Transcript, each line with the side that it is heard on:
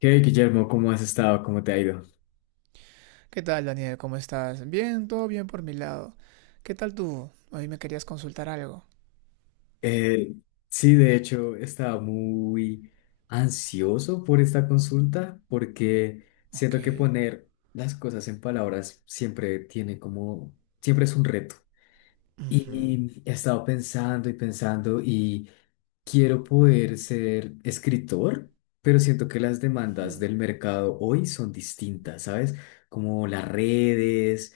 left: Hey Guillermo, ¿cómo has estado? ¿Cómo te ha ido?
right: ¿Qué tal, Daniel? ¿Cómo estás? Bien, todo bien por mi lado. ¿Qué tal tú? Hoy me querías consultar algo.
left: Eh, sí, de hecho, estaba muy ansioso por esta consulta porque
right: Ok.
left: siento que poner las cosas en palabras siempre tiene como, siempre es un reto. Y he estado pensando y pensando y quiero poder ser escritor, pero siento que las
right: Ujú.
left: demandas del mercado hoy son distintas, ¿sabes? Como las redes.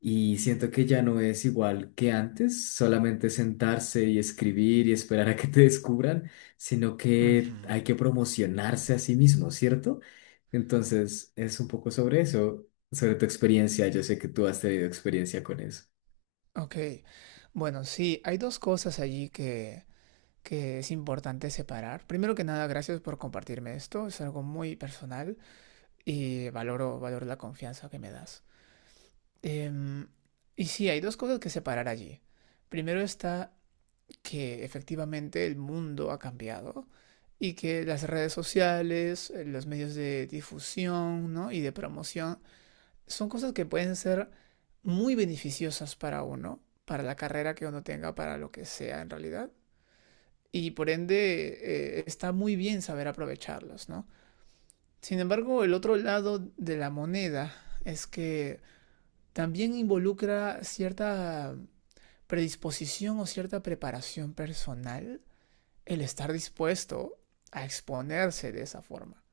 left: Y siento que ya no es igual que antes, solamente sentarse y escribir y esperar a que te descubran, sino
right: Ujú.
left: que hay que promocionarse a sí mismo, ¿cierto? Entonces, es un poco sobre eso, sobre tu experiencia. Yo sé que tú has tenido experiencia con eso.
right: Ok. Bueno, sí, hay dos cosas allí que es importante separar. Primero que nada, gracias por compartirme esto. Es algo muy personal y valoro la confianza que me das. Em, y sí, hay dos cosas que separar allí. Primero está que efectivamente el mundo ha cambiado y que las redes sociales, los medios de difusión, ¿no?, y de promoción son cosas que pueden ser muy beneficiosas para uno, para la carrera que uno tenga, para lo que sea en realidad. Y por ende está muy bien saber aprovecharlos, ¿no? Sin embargo, el otro lado de la moneda es que también involucra cierta predisposición o cierta preparación personal, el estar dispuesto a exponerse de esa forma,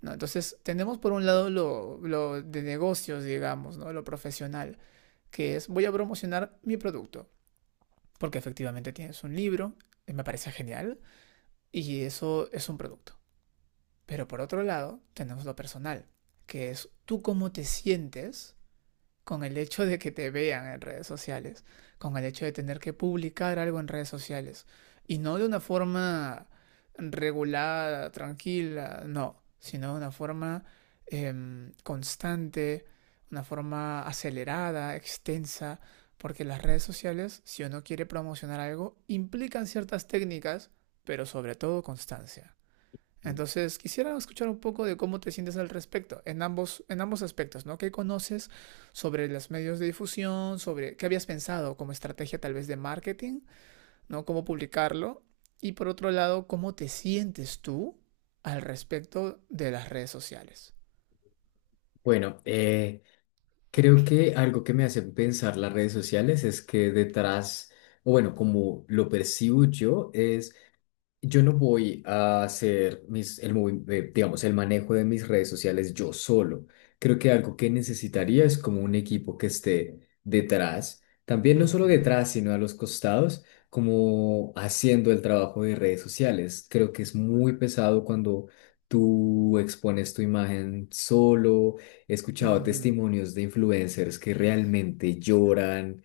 right: ¿no? Entonces, tenemos por un lado lo de negocios, digamos, ¿no? Lo profesional, que es voy a promocionar mi producto, porque efectivamente tienes un libro, me parece genial, y eso es un producto. Pero por otro lado, tenemos lo personal, que es tú cómo te sientes con el hecho de que te vean en redes sociales, con el hecho de tener que publicar algo en redes sociales, y no de una forma regulada, tranquila, no, sino de una forma constante, una forma acelerada, extensa, porque las redes sociales, si uno quiere promocionar algo, implican ciertas técnicas, pero sobre todo constancia. Entonces, quisiera escuchar un poco de cómo te sientes al respecto, en ambos aspectos, ¿no? ¿Qué conoces sobre los medios de difusión? ¿Sobre qué habías pensado como estrategia tal vez de marketing, ¿no? Cómo publicarlo. Y por otro lado, ¿cómo te sientes tú al respecto de las redes sociales?
left: Bueno, creo que algo que me hace pensar las redes sociales es que detrás, o bueno, como lo percibo yo, es: yo no voy a hacer digamos, el manejo de mis redes sociales yo solo. Creo que algo que necesitaría es como un equipo que esté detrás, también no solo
right: Ujú,
left: detrás, sino a los costados, como haciendo el trabajo de redes sociales. Creo que es muy pesado cuando tú expones tu imagen solo. He escuchado
right: ujú,
left: testimonios de influencers que realmente lloran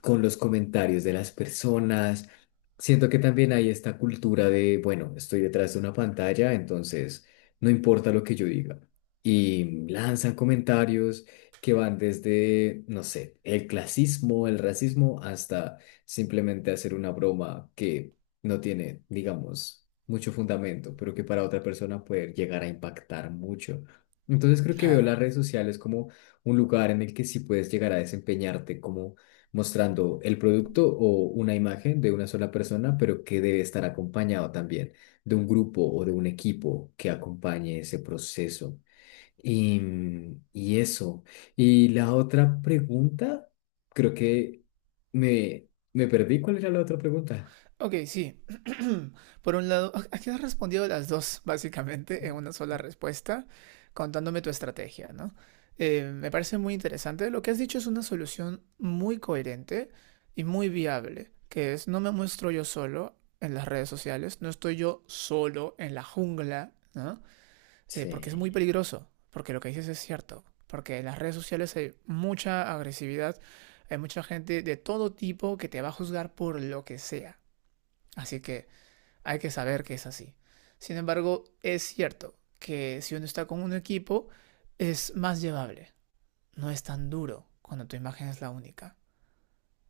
left: con los comentarios de las personas. Siento que también hay esta cultura de, bueno, estoy detrás de una pantalla, entonces no importa lo que yo diga. Y lanzan comentarios que van desde, no sé, el clasismo, el racismo, hasta simplemente hacer una broma que no tiene, digamos, mucho fundamento, pero que para otra persona puede llegar a impactar mucho. Entonces creo que veo las
right: claro.
left: redes sociales como un lugar en el que sí puedes llegar a desempeñarte como mostrando el producto o una imagen de una sola persona, pero que debe estar acompañado también de un grupo o de un equipo que acompañe ese proceso. Y, y eso. Y la otra pregunta, creo que me perdí. ¿Cuál era la otra pregunta?
right: Ok, sí. Por un lado, aquí has respondido las dos, básicamente, en una sola respuesta, contándome tu estrategia, ¿no? Me parece muy interesante. Lo que has dicho es una solución muy coherente y muy viable, que es no me muestro yo solo en las redes sociales, no estoy yo solo en la jungla, ¿no? Porque es muy
left: Sí.
right: peligroso, porque lo que dices es cierto, porque en las redes sociales hay mucha agresividad, hay mucha gente de todo tipo que te va a juzgar por lo que sea. Así que hay que saber que es así. Sin embargo, es cierto que si uno está con un equipo es más llevable, no es tan duro cuando tu imagen es la única.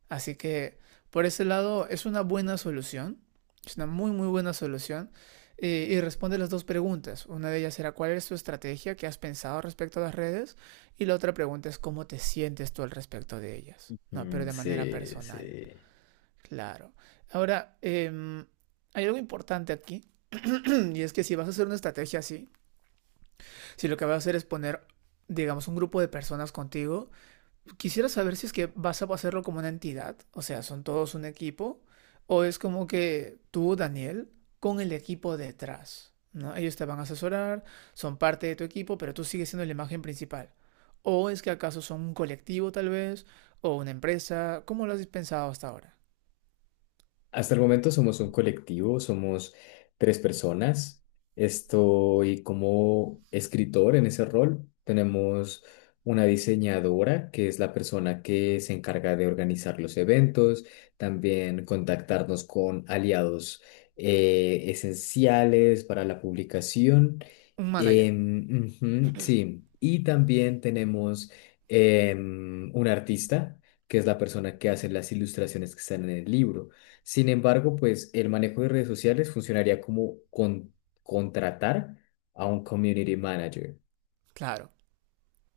right: Así que por ese lado es una buena solución, es una muy muy buena solución y responde las dos preguntas. Una de ellas será cuál es tu estrategia que has pensado respecto a las redes y la otra pregunta es cómo te sientes tú al respecto de ellas, no, pero
left: Mm,
right: de manera
left: sí,
right: personal.
left: sí.
right: Claro. Ahora, hay algo importante aquí. Y es que si vas a hacer una estrategia así, si lo que vas a hacer es poner, digamos, un grupo de personas contigo, quisiera saber si es que vas a hacerlo como una entidad, o sea, son todos un equipo, o es como que tú, Daniel, con el equipo detrás, ¿no? Ellos te van a asesorar, son parte de tu equipo, pero tú sigues siendo la imagen principal. ¿O es que acaso son un colectivo tal vez, o una empresa? ¿Cómo lo has pensado hasta ahora?
left: Hasta el momento somos un colectivo, somos tres personas. Estoy como escritor en ese rol. Tenemos una diseñadora, que es la persona que se encarga de organizar los eventos, también contactarnos con aliados esenciales para la publicación.
right: Un manager.
left: Ujú, sí, y también tenemos un artista, que es la persona que hace las ilustraciones que están en el libro. Sin embargo, pues el manejo de redes sociales funcionaría como contratar a un community manager.
right: Claro.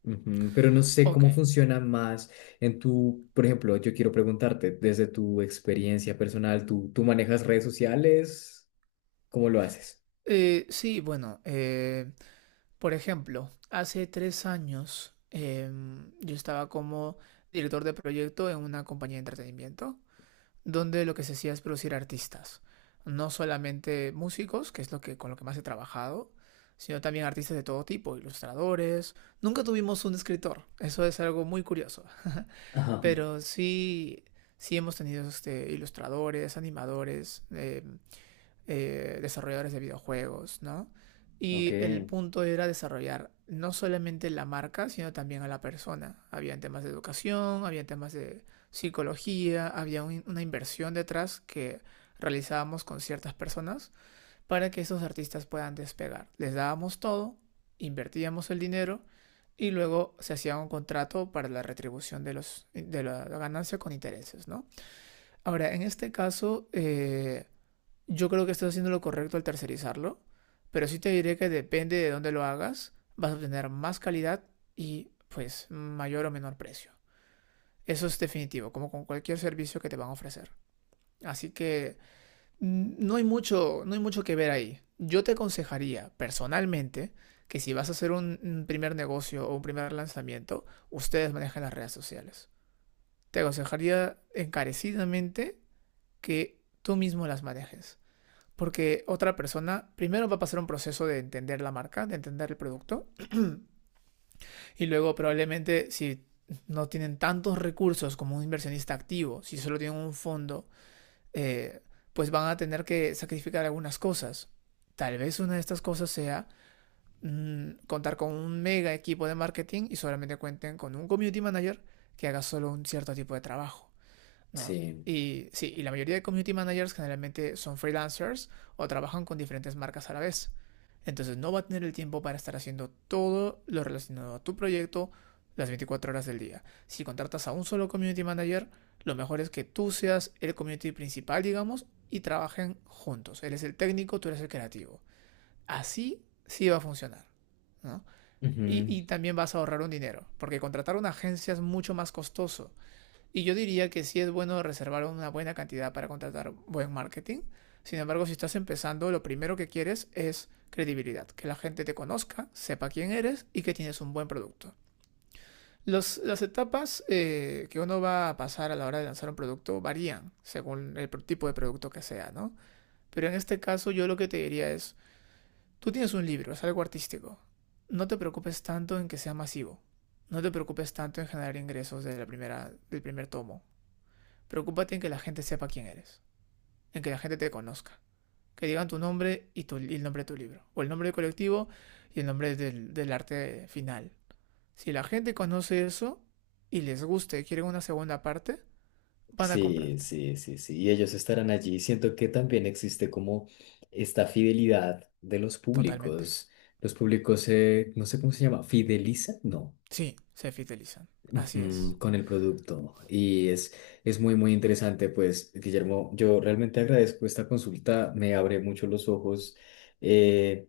left: Ujú. Pero no sé
right: Ok.
left: cómo funciona más en tu, por ejemplo, yo quiero preguntarte, desde tu experiencia personal, ¿Tú manejas redes sociales? ¿Cómo lo haces?
right: Sí, bueno, por ejemplo, hace 3 años yo estaba como director de proyecto en una compañía de entretenimiento, donde lo que se hacía es producir artistas, no solamente músicos, que es lo que, con lo que más he trabajado, sino también artistas de todo tipo, ilustradores. Nunca tuvimos un escritor, eso es algo muy curioso,
left: Ajá,
right: pero sí, sí hemos tenido este, ilustradores, animadores, desarrolladores de videojuegos, ¿no?
left: ok,
right: Y el punto era desarrollar no solamente la marca, sino también a la persona. Habían temas de educación, había temas de psicología, había una inversión detrás que realizábamos con ciertas personas para que esos artistas puedan despegar. Les dábamos todo, invertíamos el dinero y luego se hacía un contrato para la retribución de la ganancia con intereses, ¿no? Ahora, en este caso, yo creo que estás haciendo lo correcto al tercerizarlo, pero sí te diré que depende de dónde lo hagas, vas a obtener más calidad y pues mayor o menor precio. Eso es definitivo, como con cualquier servicio que te van a ofrecer. Así que no hay mucho que ver ahí. Yo te aconsejaría personalmente que si vas a hacer un primer negocio o un primer lanzamiento, ustedes manejen las redes sociales. Te aconsejaría encarecidamente que tú mismo las manejes. Porque otra persona primero va a pasar un proceso de entender la marca, de entender el producto, y luego probablemente si no tienen tantos recursos como un inversionista activo, si solo tienen un fondo, eh, pues van a tener que sacrificar algunas cosas. Tal vez una de estas cosas sea contar con un mega equipo de marketing y solamente cuenten con un community manager que haga solo un cierto tipo de trabajo, ¿no?
left: sí.
right: Y sí, y la mayoría de community managers generalmente son freelancers o trabajan con diferentes marcas a la vez. Entonces no va a tener el tiempo para estar haciendo todo lo relacionado a tu proyecto las 24 horas del día. Si contratas a un solo community manager, lo mejor es que tú seas el community principal, digamos, y trabajen juntos. Él es el técnico, tú eres el creativo. Así sí va a funcionar, ¿no? Y,
left: Ujú.
right: y también vas a ahorrar un dinero, porque contratar una agencia es mucho más costoso. Y yo diría que sí es bueno reservar una buena cantidad para contratar buen marketing. Sin embargo, si estás empezando, lo primero que quieres es credibilidad, que la gente te conozca, sepa quién eres y que tienes un buen producto. Las etapas que uno va a pasar a la hora de lanzar un producto varían según el tipo de producto que sea, ¿no? Pero en este caso yo lo que te diría es, tú tienes un libro, es algo artístico, no te preocupes tanto en que sea masivo, no te preocupes tanto en generar ingresos del primer tomo. Preocúpate en que la gente sepa quién eres, en que la gente te conozca, que digan tu nombre y, y el nombre de tu libro, o el nombre del colectivo y el nombre del arte final. Si la gente conoce eso y les gusta y quieren una segunda parte, van a
left: Sí,
right: comprarte.
left: sí, sí, sí. Y ellos estarán allí. Siento que también existe como esta fidelidad de los
right: Totalmente.
left: públicos. Los públicos, no sé cómo se llama, fidelizan, no.
right: Sí, se fidelizan. Así es.
left: Ujú, con el producto. Y es muy, muy interesante, pues, Guillermo, yo realmente agradezco esta consulta. Me abre mucho los ojos. eh,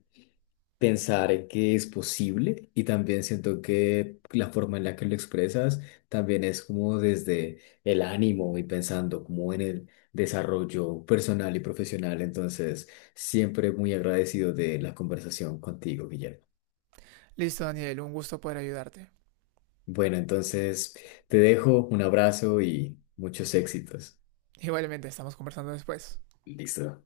left: Pensar en que es posible y también siento que la forma en la que lo expresas también es como desde el ánimo y pensando como en el desarrollo personal y profesional. Entonces, siempre muy agradecido de la conversación contigo, Guillermo.
right: Listo, Daniel, un gusto poder ayudarte.
left: Bueno, entonces te dejo un abrazo y muchos éxitos.
right: Igualmente, estamos conversando después.
left: Listo.